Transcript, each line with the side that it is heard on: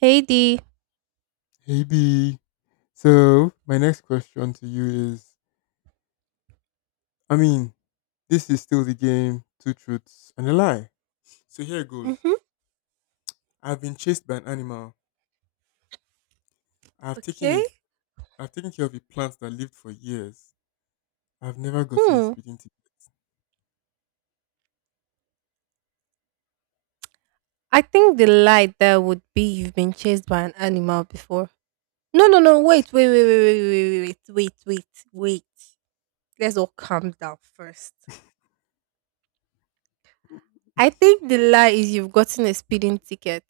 right: Hey D.
left: Hey B. So my next question to you is I mean, this is still the game, two truths and a lie. So here goes.
right: Mm-hmm.
left: I've been chased by an animal. I've taken
right: Okay.
left: a I've taken care of a plant that lived for years. I've never gotten a
right: Hmm.
left: speeding
right: I think the lie there would be you've been chased by an animal before. No, no, no. Wait, wait, wait, wait, wait, wait, wait, wait, wait, wait Let's all calm down first. I think the lie is you've gotten a speeding ticket.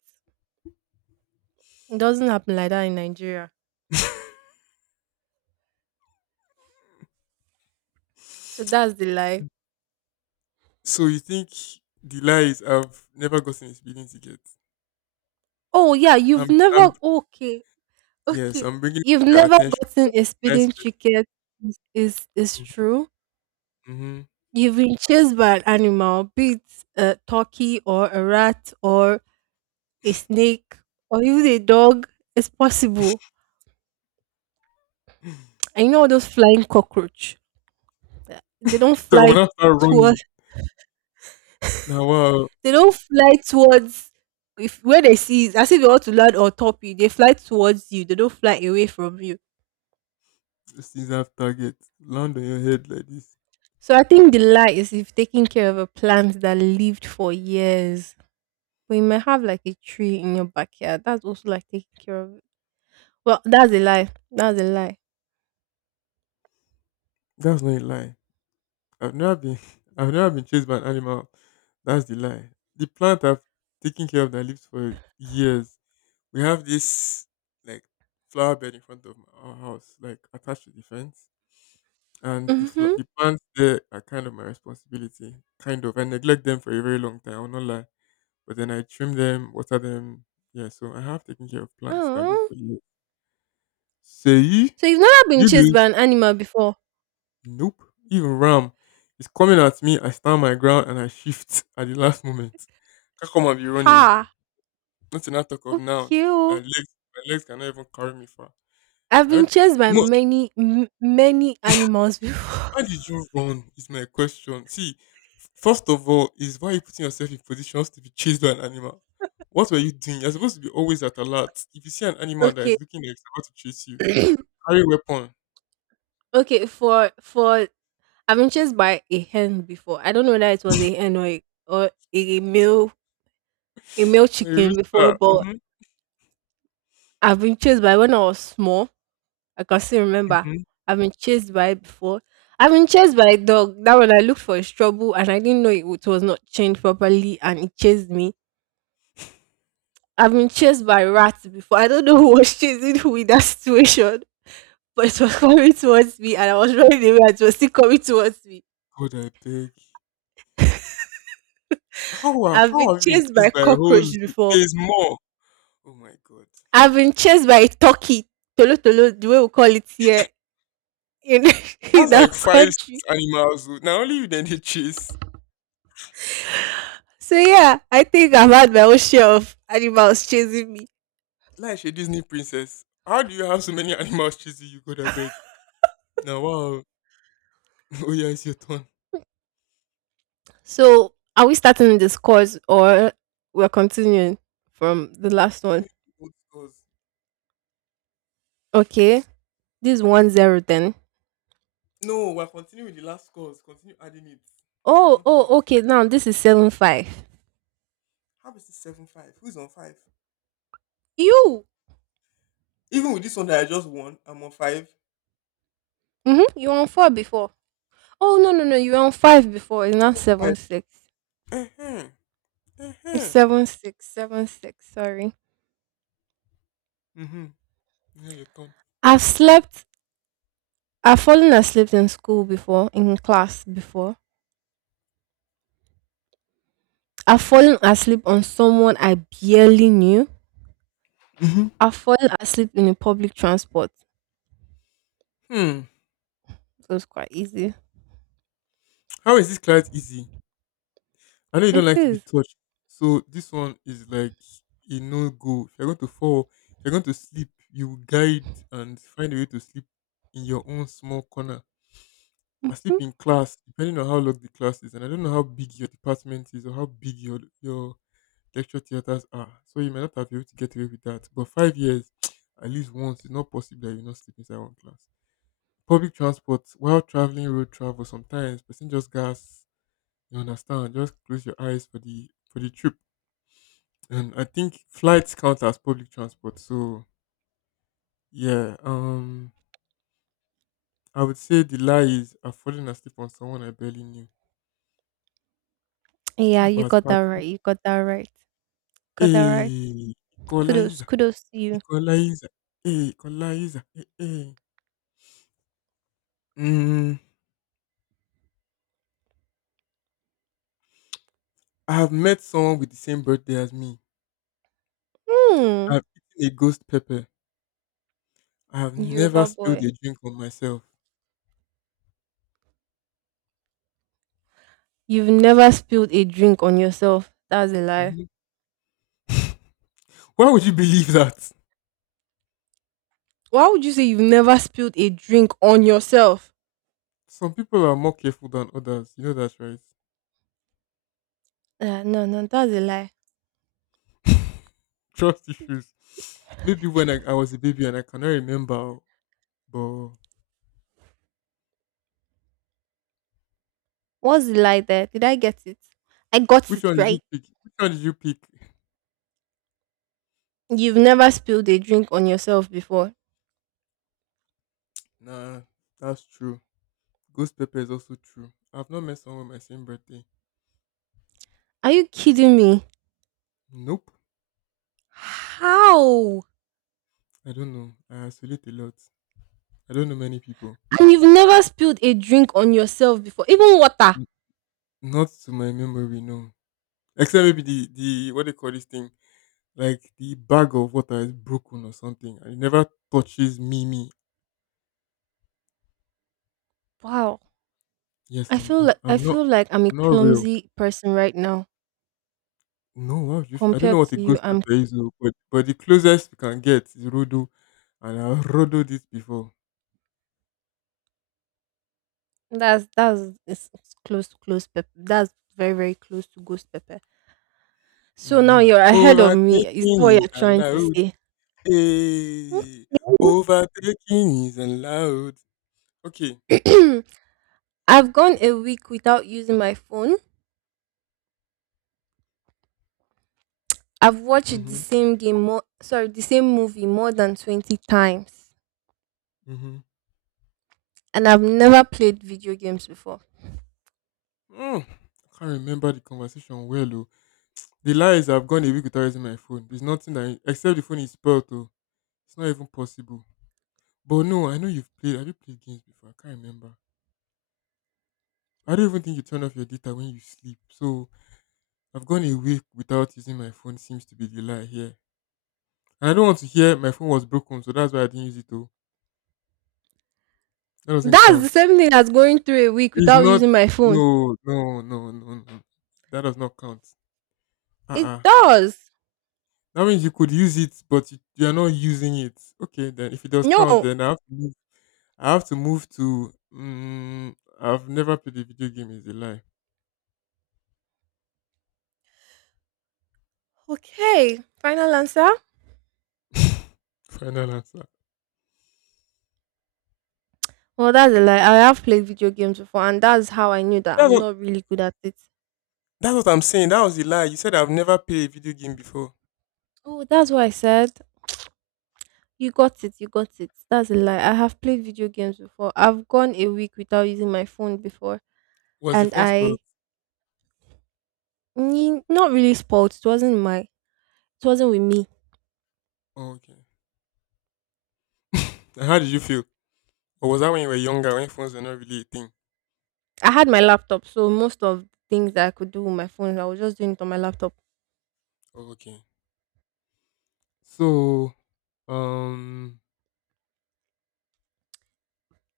right: It doesn't happen like that in Nigeria.
left: ticket.
right: So that's the lie.
left: So you think the lie is I've never gotten a speeding ticket?
right: Oh yeah, you've
left: I'm
right: never. Okay,
left: Yes,
right: okay.
left: I'm bringing it
right: You've
left: to your
right: never
left: attention.
right: gotten a
left: Nice
right: speeding
left: person.
right: ticket. Is is true?
left: Mm-hmm.
right: You've been chased by an animal, be it a turkey or a rat or a snake or even a dog. It's possible. And you know all those flying cockroach. They don't
left: So I'm
right: fly
left: gonna start running.
right: towards.
left: Now, wow.
right: They don't fly towards. If where they see is as if they want to land on top you, they fly towards you. They don't fly away from you.
left: Just use half target. Land on your head like this.
right: So I think the lie is if taking care of a plant that lived for years. But you might have like a tree in your backyard. That's also like taking care of it. Well, that's a lie. That's a lie.
left: That's not a lie. I've never been I've never been chased by an animal. That's the lie. The plant I've taken care of that lives for years. We have this like flower bed in front of our house, like attached to the fence. And the
right: Mm-hmm.
left: the plants there are kind of my responsibility. Kind of. I neglect them for a very long time, I'll not lie. But then I trim them, water them. Yeah, so I have taken care of plants that live
right: Oh.
left: for years. Say
right: So you've never been
left: you
right: chased
left: do.
right: by an animal before?
left: Nope. Even Ram is coming at me. I stand my ground and I shift at the last moment. Can't come and be running.
right: Ha.
left: Not enough talk of now.
right: Okay.
left: My
right: Oh.
left: legs, my legs cannot even carry me far.
right: I've
left: I
right: been
left: heard,
right: chased by
left: most,
right: many animals before.
left: why did you run? Is my question. See, first of all, is why are you putting yourself in positions to be chased by an animal? What were you doing? You're supposed to be always at alert. If you see an animal that
right: Okay.
left: is looking like it's about to chase you, carry weapon.
right: Okay, for I've been chased by a hen before. I don't know whether it was a hen or a male a male
left: Or a
right: chicken
left: rooster.
right: before, but
left: Mm-hmm.
right: I've been chased by when I was small. I can still remember.
left: Mm-hmm.
right: I've been chased by it before. I've been chased by a dog. That one I looked for his trouble and I didn't know it was not chained properly and it chased me. I've been chased by rats before. I don't know who was chasing who in that situation, but it was coming towards me and I was running away and it was still coming towards me.
left: God, I beg.
right: I've been
left: How have you been
right: chased
left: chased
right: by
left: by a whole
right: cockroach
left: zoo?
right: before.
left: There's more. Oh my god.
right: I've been chased by a turkey. Tolo tolo, the way we call it here in,
left: That's
right: in our
left: like five, six
right: country.
left: animals. Oh. Now only you then they chase.
right: So yeah, I think I've had my own share of animals chasing me.
left: Like a Disney princess. How do you have so many animals chasing you? God I beg. Now wow. Oh yeah, it's your turn.
right: So, are we starting this course or we're continuing from
left: We
right: the
left: are
right: last one?
left: continuing with the old scores.
right: Okay, this is 1-0 then.
left: No, we're continuing with the last scores. Continue adding it. I
right: Oh,
left: want to know the
right: oh, okay. Now this is 7-5.
left: how is this 7-5? Who's on five?
right: You,
left: Even with this one that I just won, I'm on five.
right: mm-hmm. You were on four before. Oh no, no, no. You were on five before. It's not
left: 7-5.
right: 7-6.
left: Uh-huh.
right: It's
left: Uh-huh.
right: 7-6, 7-6. Sorry.
left: Mm-hmm. Yeah, your turn.
right: I've slept. I've fallen asleep in school before, in class before. I've fallen asleep on someone I barely knew. I've fallen asleep in a public transport.
left: Mm-hmm.
right: It was quite easy.
left: How is this client easy? I know you don't
right: It
left: like to be
right: is.
left: touched. So this one is like a no go. If you're going to fall, if you're going to sleep, you will guide and find a way to sleep in your own small corner. I sleep
right: Mm,
left: in class, depending on how long the class is, and I don't know how big your department is or how big your lecture theaters are. So you may not have been able to get away with that. But 5 years, at least once, it's not possible that you not sleep inside one class. Public transport while traveling road travel sometimes person just gas. You understand? Just close your eyes for the trip. And I think flights count as public transport. So yeah, I would say the lie is I've fallen asleep on someone I barely knew.
right: Yeah,
left: Ah,
right: you
left: but
right: got that
left: party,
right: right. You got that right. Got that right.
left: hey,
right: Kudos,
left: equalizer,
right: kudos to you.
left: equalizer, equalizer, hey, hey. Mm, I have met someone with the same birthday as me.
right: Hmm.
left: I've eaten a ghost pepper. I have never
right: Yoruba
left: spilled
right: boy.
left: a drink on myself.
right: You've never spilled a drink on yourself. That's a lie.
left: Mhm. Why would you believe that?
right: Why would you say you've never spilled a drink on yourself?
left: Some people are more careful than others. You know that, right?
right: No, no, that's a lie.
left: Trust issues. Maybe when I was a baby and I cannot remember, but
right: What's the lie there? Did I get it? I got
left: which one
right: it
left: did you
right: right.
left: pick? Which one did you pick?
right: You've never spilled a drink on yourself before.
left: Nah, that's true. Ghost pepper is also true. I've not met someone with my same birthday.
right: Are you kidding me?
left: Nope.
right: How?
left: I don't know. I isolate a lot. I don't know many people.
right: And you've never spilled a drink on yourself before, even water.
left: N- Not to my memory, no. Except maybe the what they call this thing, like the bag of water is broken or something, and it never touches me.
right: Wow.
left: Yes,
right: I feel like I feel like I'm a
left: I'm not real.
right: clumsy person right now
left: No, why you feel I don't know
right: compared
left: what a
right: to you.
left: ghost
right: I'm
left: pepper is oh, but the closest you can get is Rodo and I Rodo this before.
right: it's close to close pepper. That's very close to ghost pepper. So now
left: Mm-hmm.
right: you're ahead of me. Is that
left: Overtaking
right: what
left: is
right: you're trying to
left: allowed.
right: say?
left: Hey, overtaking is allowed. Okay.
right: Okay. I've gone a week without using my phone. I've watched
left: Mm-hmm.
right: the same movie more than 20 times
left: Mm-hmm.
right: and I've never played video games before.
left: Mm. I can't remember the conversation well oh. The lie is I've gone a week without using my phone. There's nothing that except the phone is spoiled oh. It's not even possible. But no, I know you've played have you played games before? I can't remember. I don't even think you turn off your data when you sleep. So I've gone a week without using my phone seems to be the lie here. And I don't want to hear my phone was broken, so that's why I didn't use it though. That doesn't
right: That's the
left: count.
right: same thing as going through a week
left: It's
right: without
left: not
right: using my phone.
left: no. That does not count.
right: It
left: Uh.
right: does.
left: That means you could use it but you are not using it. Okay then if it does count
right: No.
left: then I have to move to mm, I've never played a video game is a lie.
right: Okay. Final answer?
left: Final answer.
right: Well, that's a lie. I have played video games before and that's how I knew that
left: That's
right: I'm
left: what,
right: not really good at it.
left: that's what I'm saying. That was the lie. You said I've never played a video game before.
right: Oh, that's what I said. You got it. You got it. That's a lie. I have played video games before. I've gone a week without using my phone before
left: Was the
right: and
left: phone spoiled?
right: I Mm, not really spoiled. It wasn't my It wasn't with me.
left: Oh, okay. And how did you feel? Or was that when you were younger when phones were not really a thing?
right: I had my laptop, so most of the things that I could do with my phone, I was just doing it on my laptop.
left: Oh, okay. So, um,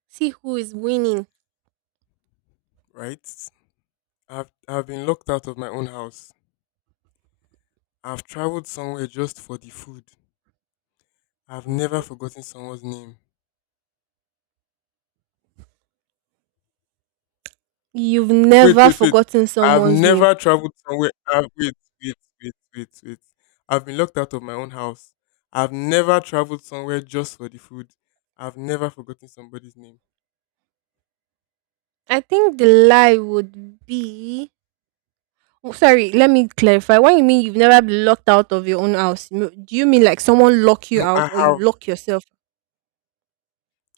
right: See who is winning.
left: right. I've been locked out of my own house. I've traveled somewhere just for the food. I've never
right: Hmm.
left: forgotten someone's name.
right: You've
left: Wait,
right: never
left: wait, wait.
right: forgotten
left: I've
right: someone's name.
left: never traveled somewhere. I've, wait, wait, wait, wait, wait. I've been locked out of my own house. I've never traveled somewhere just for the food. I've never forgotten somebody's name.
right: I think the lie would be. Oh, sorry, let me clarify. When you mean you've never been locked out of your own house, do you mean like someone lock you
left: No,
right: out
left: I
right: or you
left: have.
right: lock yourself?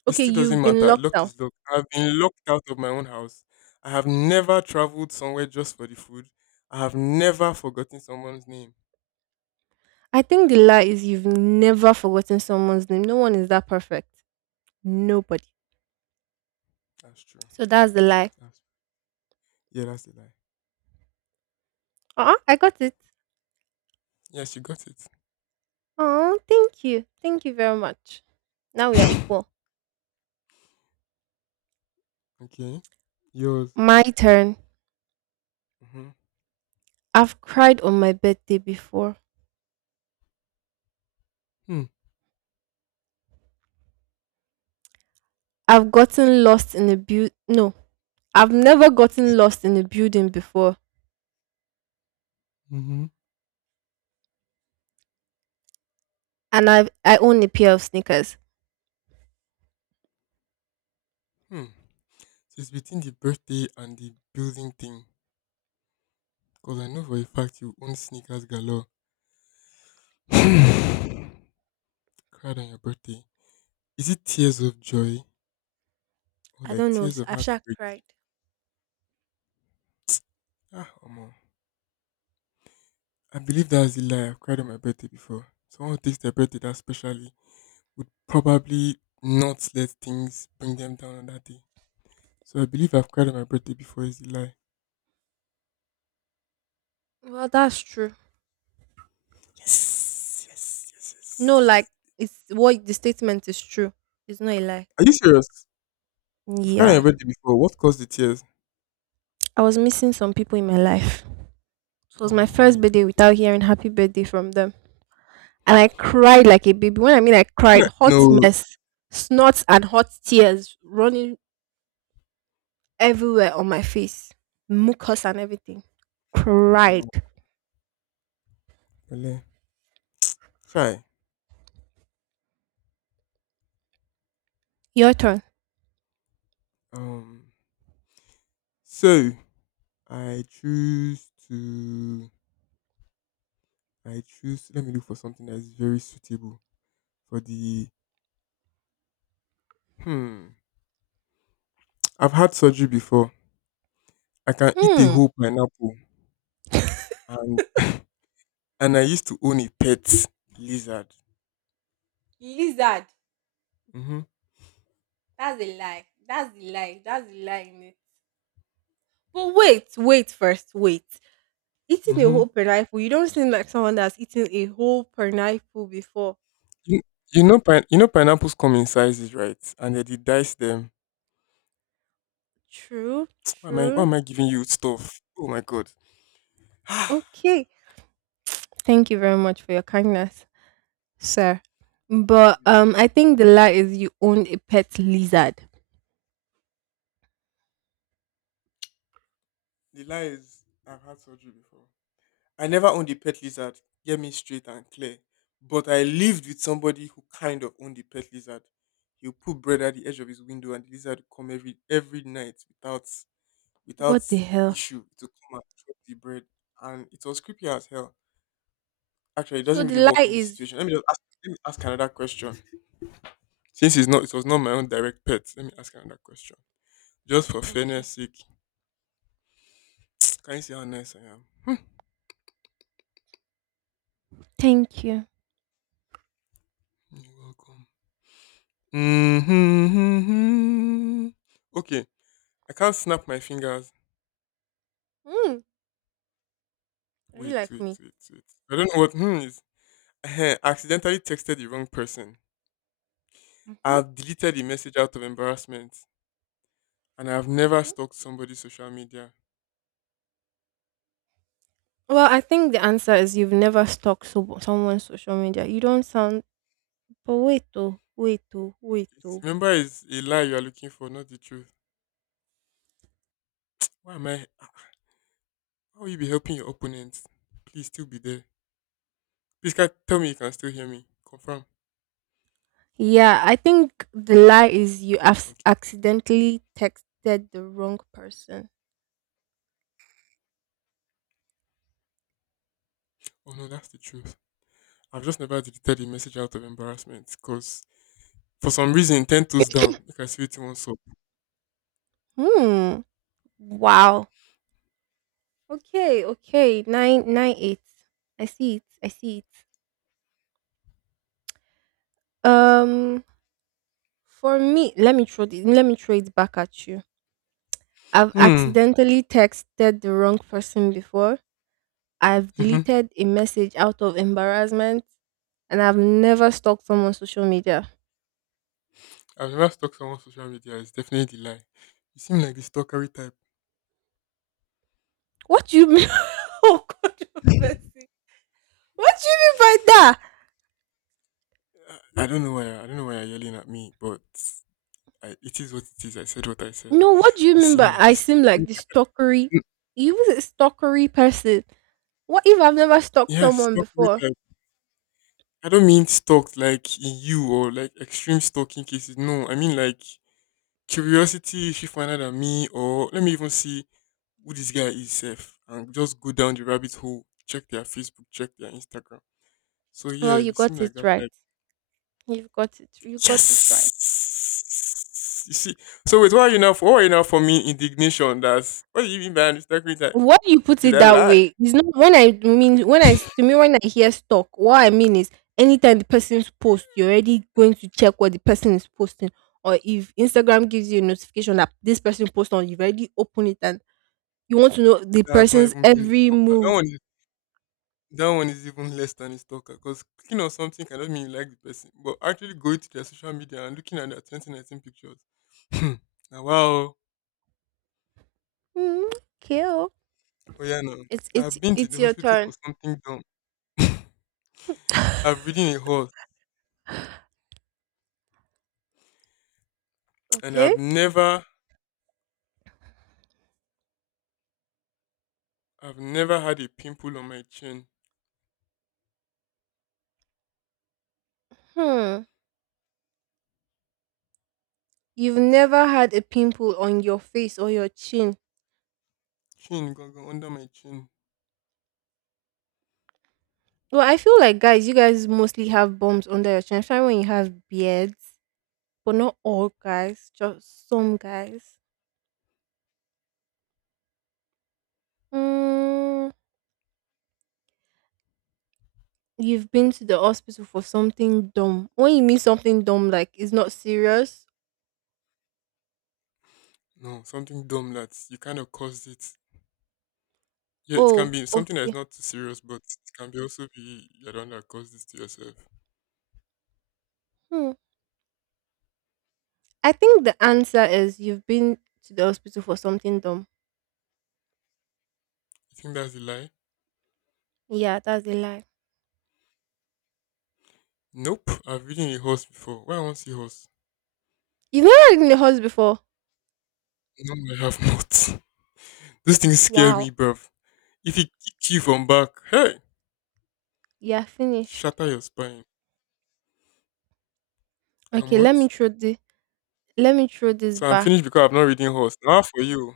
left: It
right: Okay,
left: still doesn't
right: you've been
left: matter.
right: locked
left: Luck
right: out.
left: is luck. I've been locked out of my own house. I have never traveled somewhere just for the food. I have never forgotten someone's name.
right: I think the lie is you've never forgotten someone's name. No one is that perfect. Nobody.
left: That's true.
right: So that's the lie.
left: That's yeah, that's a lie.
right: Uh-uh, I got it.
left: Yes, you got it.
right: Oh, thank you. Thank you very much. Now we are equal.
left: Okay. Yours.
right: My turn.
left: Mm-hmm.
right: I've cried on my birthday before.
left: Hmm.
right: I've gotten lost in a bu no. I've never gotten lost in a building before.
left: Mm-hmm.
right: And I own a pair of sneakers.
left: Hmm. So it's between the birthday and the building thing. Because I know for a fact you own sneakers galore. Cried on your birthday. Is it tears of joy or
right: I
left: like
right: don't know.
left: tears of
right: I've sure
left: heartbreak?
right: cried.
left: Ah, Omo. I believe that's the lie I've cried on my birthday before. Someone who takes their birthday that specially would probably not let things bring them down on that day. So I believe I've cried on my birthday before is the lie.
right: Well, that's true.
left: Yes, yes, yes,
right: No, like
left: yes.
right: it's what the statement is true. It's not a lie.
left: Are you serious? You've cried on your
right: Yeah.
left: birthday before. What caused the tears?
right: I was missing some people in my life. It was my
left: Oh
right: first
left: my
right: birthday without
left: god.
right: hearing happy birthday from them. And I cried like a baby. When I mean I
left: See na-
right: cried, hot
left: No.
right: mess, snorts and hot tears running everywhere on my face, mucus and everything. Cried.
left: Um, Bele. Try,
right: Your turn.
left: um. So I choose to. I choose. Let me look for something that is very suitable for the. Hmm. I've had surgery before. I can eat a
right: Hmm.
left: whole pineapple, and and I used to own a pet lizard.
right: Lizard.
left: Mhm,
right: That's a lie. That's the lie. That's the lie in it. But wait, wait. Eating a
left: mhm.
right: whole pineapple, you don't seem like someone that's eaten a whole pineapple before.
left: You, you know, you know, pineapples come in sizes, right? And then they dice them.
right: True,
left: Why
right: true.
left: am I giving you stuff? Oh my god.
right: Okay. Thank you very much for your kindness. Sir.
left: No
right: But
left: be
right: I
left: plot.
right: think the lie is you own a pet lizard.
left: The lie is, I've had surgery before. I never owned a pet lizard. Get me straight and clear. But I lived with somebody who kind of owned a pet lizard. He'll put bread at the edge of his window, and the lizard would come every night without
right: What the hell?
left: issue to come and chop the bread. And it was creepy as hell. Actually, it
right: So
left: doesn't really
right: the
left: work
right: lie
left: in this
right: is
left: situation. Let me ask another question. Since it's not, it was not my own direct pet. Let me ask another question, just for
right: okay.
left: fairness' sake. Can you see how nice I am?
right: Thank you.
left: You're welcome. Mm-hmm. Okay, I can't snap my fingers.
right: Mm, are you
left: Wait,
right: like
left: wait,
right: me?
left: wait, wait. I don't know what hmm is. Ehen, I accidentally texted the wrong person.
right: Mm-hmm.
left: I've deleted the message out of embarrassment, and I've never
right: Mm-hmm.
left: stalked somebody's social media.
right: Well, I think the answer is you've never stalked someone's social media. You don't sound Poeto, Poeto, Poeto.
left: Remember, it's a lie you are looking for, not the truth. Why am I? Ah, how will you be helping your opponent? Please still be there. Please can, tell me you can still hear me. Confirm.
right: Yeah, I think the lie is you have
left: Okay.
right: accidentally texted the wrong person.
left: Oh no, that's the truth. I've just never deleted a message out of embarrassment because for some reason, 10 toes down. You can see it once up.
right: Hmm. Wow. Okay, okay. 9-9-8. I see it. I see it. Um for me, let me throw it back at you. I've
left: Hmm.
right: accidentally texted the wrong person before. I've
left: Mm-hmm.
right: deleted a message out of embarrassment and I've never stalked someone on social media.
left: I've never stalked someone's social media. It's definitely the lie. You seem like the stalkery type.
right: What do you mean? Oh, controversy. What do you mean by that?
left: I don't know why. I don't know why you're yelling at me, but I, it is what it is. I said what I said.
right: No, what do you
left: You
right: mean
left: seem
right: by
left: like
right: I
left: this.
right: seem like the stalkery? You was a stalkery person. What if I've never stalked
left: Yes,
right: someone
left: stalkery
right: before?
left: type. I don't mean stalked like in you or like extreme stalking cases. No, I mean like curiosity. If you find out at me, or let me even see who this guy is, safe, and just go down the rabbit hole, check their Facebook, check their Instagram. So yeah,
right: Well,
left: you
right: you
left: seem
right: got
left: like
right: it
left: that
right: right.
left: type.
right: You've got it. You got it right.
left: Yes. You see. So wait, why are you now for? Why are you now for me indignation? That's what do you mean by an Instagram type?
right: What you put
left: Did
right: it
left: I
right: that
left: lie?
right: way is not when I mean when I To me when I hear stalk. What I mean is anytime the person's post, you're already going to check what the person is posting, or if Instagram gives you a notification that this person post on, you've already opened it and you want to know the
left: That's not
right: person's
left: even being a
right: every
left: stalker.
right: move.
left: That one is even less than a stalker because clicking on something cannot mean you like the person, but actually going to their social media and looking at their 2019 pictures. Hmm. Now, wow.
right: Mm, okay. Oh.
left: Oh, yeah, no.
right: It's
left: I've
right: it's
left: been to the
right: it's your
left: hospital for
right: turn.
left: something dumb. I've ridden a horse and
right: Okay?
left: I've never had a pimple on my chin.
right: Hmm. You've never had a pimple on your face or your chin.
left: Chin, go under my chin.
right: Well, I feel like guys, you guys mostly have bumps under your chin, especially when you have beards. But not all guys, just some guys. Mm, you've been to the hospital for something dumb. When you mean something dumb, like it's not serious.
left: No, something dumb that you kind of caused it. Yeah, it can
right: Oh,
left: be something that's
right: okay.
left: not too serious, but it can be also be you're the one that caused this to yourself.
right: Hmm. I think the answer is you've been to the hospital for something dumb.
left: You think that's a lie?
right: Yeah, that's a lie.
left: Nope, I've ridden a horse before. Why I want see horse?
right: You've never ridden a horse before.
left: No, I have not. Those things scare me,
right: Wow.
left: bruv. If it kick you from back, hey,
right: You're finished.
left: shatter your spine. Um,
right: Okay, let
left: what?
right: me throw the let me throw this
left: So I'm
right: back.
left: finished because I've not ridden horse. Now for you.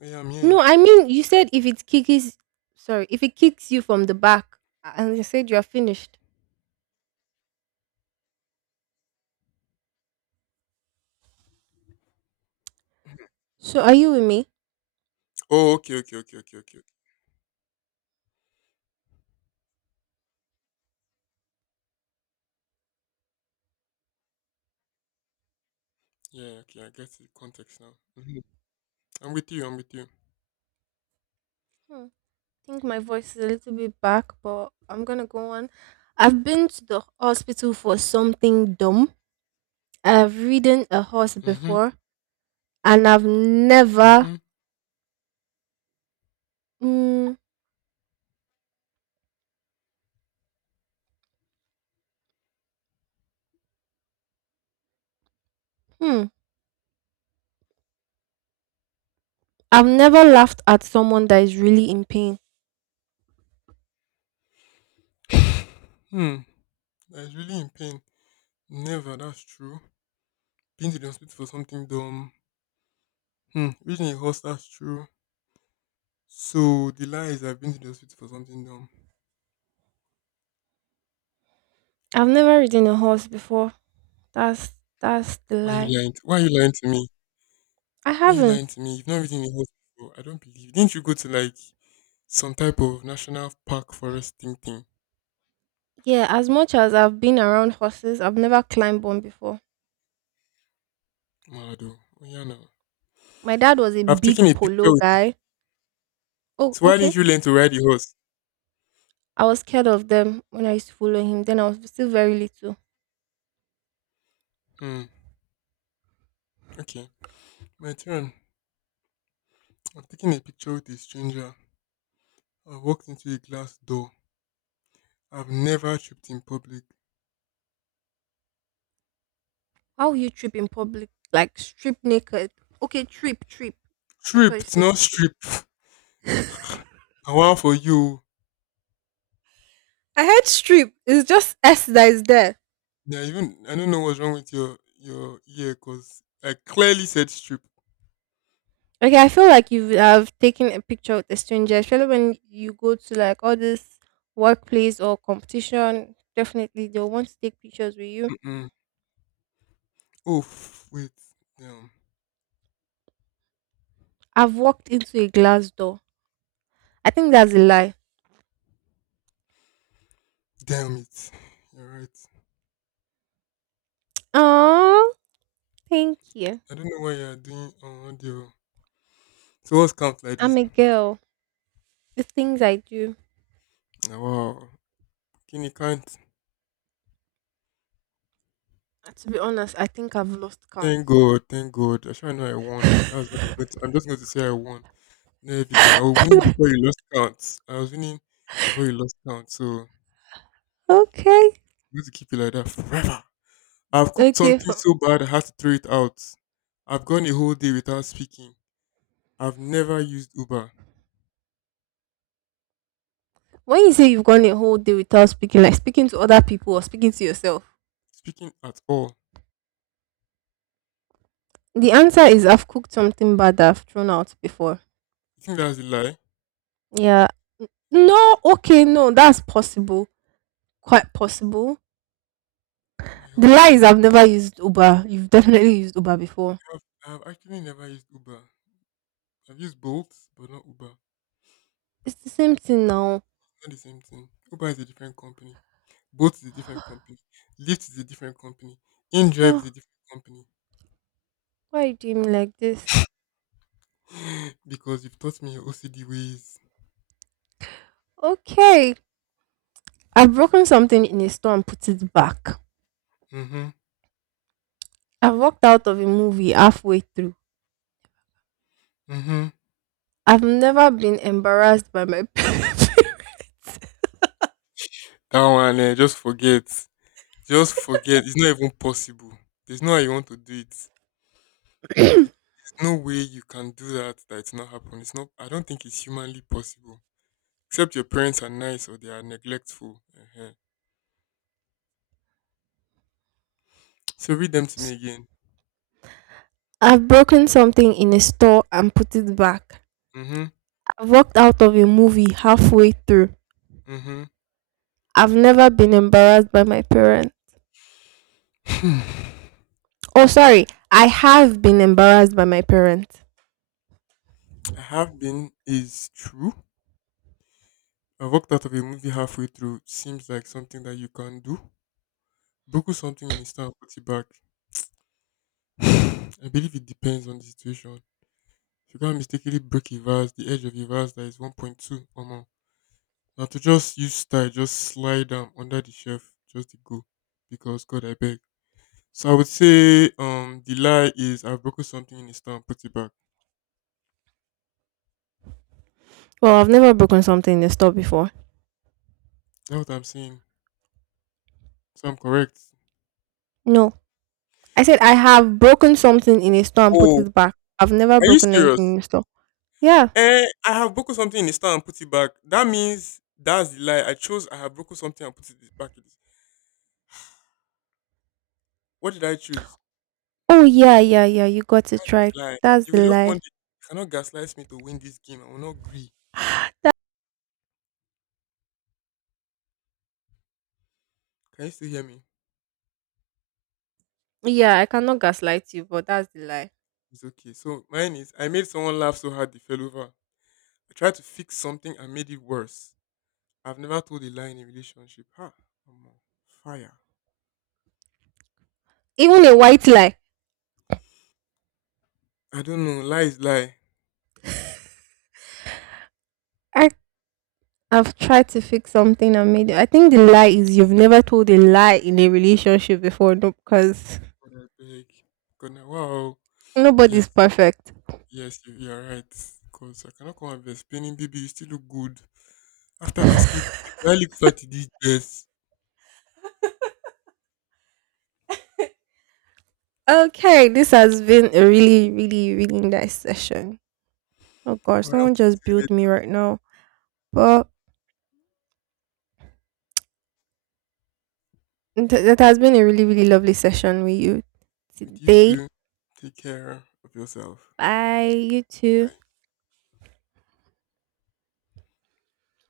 left: Yeah, I'm here.
right: No, I mean you said if it kicks sorry, if it kicks you from the back and you said you're finished. So are you with me?
left: Oh, okay, okay, okay, okay, okay. Yeah, okay, I get the context now. Hmm. I'm with you, I'm with you.
right: Hmm. I think my voice is a little bit back, but I'm gonna go on. I've been to the hospital for something dumb. I've ridden a horse
left: Mm-hmm,
right: before and I've never
left: mm-hmm.
right: Mm, hmm. I've never laughed at someone that is really in pain.
left: Hmm, I was really in pain. Never, that's true. Been to the hospital for something dumb. Hmm, ridden a horse, that's true. So the lie is I've been to the hospital for something dumb.
right: I've never ridden a horse before. That's that's the
left: Why you
right: lie.
left: lying? To, why you lying to me?
right: I
left: Why you
right: haven't.
left: lying to me? You've not ridden a horse before. I don't believe. Didn't you go to like some type of national park forest thing?
right: Yeah, as much as I've been around horses, I've never climbed one before.
left: Malado. Oh yeah, no.
right: My dad was a
left: I've
right: big
left: taken a picture
right: polo
left: with it.
right: guy. Oh,
left: So why didn't
right: okay.
left: you learn to ride a horse?
right: I was scared of them when I used to follow him. Then I was still very little.
left: Hmm. Okay. My turn. I've taken a picture with a stranger. I walked into a glass door. I've never tripped in public.
right: How will you trip in public? Like strip naked. Okay, trip, trip. I thought you
left: Tripped,
right: said
left: not
right: strip.
left: strip. I want for you.
right: I heard strip. It's just S that is there.
left: Yeah, even I don't know what's wrong with your ear, cause I clearly said strip.
right: Okay, I feel like you have taken a picture with a stranger, especially when you go to like all this workplace or competition. Definitely, they'll want to take pictures with you.
left: Oh wait, damn,
right: I've walked into a glass door. I think that's a lie.
left: damn it. You're right.
right: Oh, thank you.
left: I don't know why you're doing on audio. So what's count like this?
right: I'm a girl. The things I do.
left: Ah, wow. Can you count?
right: To be honest, I think I've lost count.
left: Thank God, thank God. I sure know I won. That's what I'm going to, I'm just going to say I won. No evidence. I was winning before you lost count. I was winning before you lost count. So I'm
right: Okay.
left: going to keep it like that forever. I've cooked
right: Okay.
left: something so bad I had to throw it out. I've gone a whole day without speaking. I've never used Uber.
right: When you say you've gone a whole day without speaking, like speaking to other people or speaking to yourself,
left: Speaking at all.
right: the answer is I've cooked something bad that I've thrown out before.
left: You think that's a lie?
right: Yeah, no, okay, no, that's possible. Quite possible.
left: How am I
right: The
left: helping
right: lie
left: you?
right: is I've never used Uber. You've definitely used Uber before.
left: I've actually never used Uber. I've used Bolt, but not Uber.
right: It's the same thing now.
left: It's not the same thing. Uber is a different company. Bolt is a different company. Lyft is a different company. InDrive is a
right: Oh,
left: different company.
right: why you doing me like this?
left: Because you've taught me your OCD ways.
right: Okay. I've broken something in a store and put it back.
left: Mm-hmm.
right: I've walked out of a movie halfway through.
left: Mm-hmm.
right: I've never been embarrassed by my parents.
left: That one, eh, just forget. Just forget. It's not even possible. There's no how you want to do it. It- There's no way you can do that that it's not happen. It's not. I don't think it's humanly possible. Except your parents are nice or they are neglectful. So read them to me again.
right: I've broken something in a store and put it back.
left: Mhm.
right: I've walked out of a movie halfway through.
left: Mhm.
right: I've never been embarrassed by my parents.
left: Hmm.
right: Oh, sorry. I have been embarrassed by my parents.
left: I have been is true. I walked out of a movie halfway through. Seems like something that you can do. Buckle something in a stand, put it back. I believe it depends on the situation. If you can't mistakenly break a vase, the edge of a vase that is 1.2 or more. Now to just use style, just slide them under the shelf, just to go. Because God, I beg. So I would say the lie is I've broken something in a stand, put it back.
right: Well, I've never broken something in a store before.
left: That's what I'm saying. So I'm correct.
right: No. I said I have broken something in a store and put
left: Oh,
right: it back. I've never
left: are you
right: broken anything
left: serious?
right: in a store. Yeah.
left: Eh, I have broken something in the store and put it back. That means that's the lie. I chose I have broken something and put it back. In the- What did I choose?
right: Oh, yeah, yeah, yeah. You got it right.
left: The lie.
right: That's
left: You
right: the
left: will just
right: lie.
left: want it. You cannot gaslight me to win this game. I will not agree. Can you still hear me?
right: Yeah, I cannot gaslight you, but that's the lie.
left: It's okay. So mine is I made someone laugh so hard they fell over. I tried to fix something and made it worse. I've never told a lie in a relationship. Ha! I'm on fire.
right: Even a white lie.
left: I don't know. Lie is lie.
right: I, I've tried to fix something and made it. I think the lie is you've never told a lie in a relationship before, no, because
left: God, I beg. God, now, wow. Yes.
right: nobody's perfect.
left: Yes, you are right. Because I cannot come and be explaining, baby, you still look good. After asking, do I look fat in this dress?
right: Okay, this has been a really, really nice session. Oh gosh,
left: All right, I'll talk
right: someone just
left: to you
right: billed me
left: later.
right: right now. But it has been a really, really lovely session with you
left: With you
right: today.
left: too. Take care of yourself.
right: Bye, you too.
left: Right.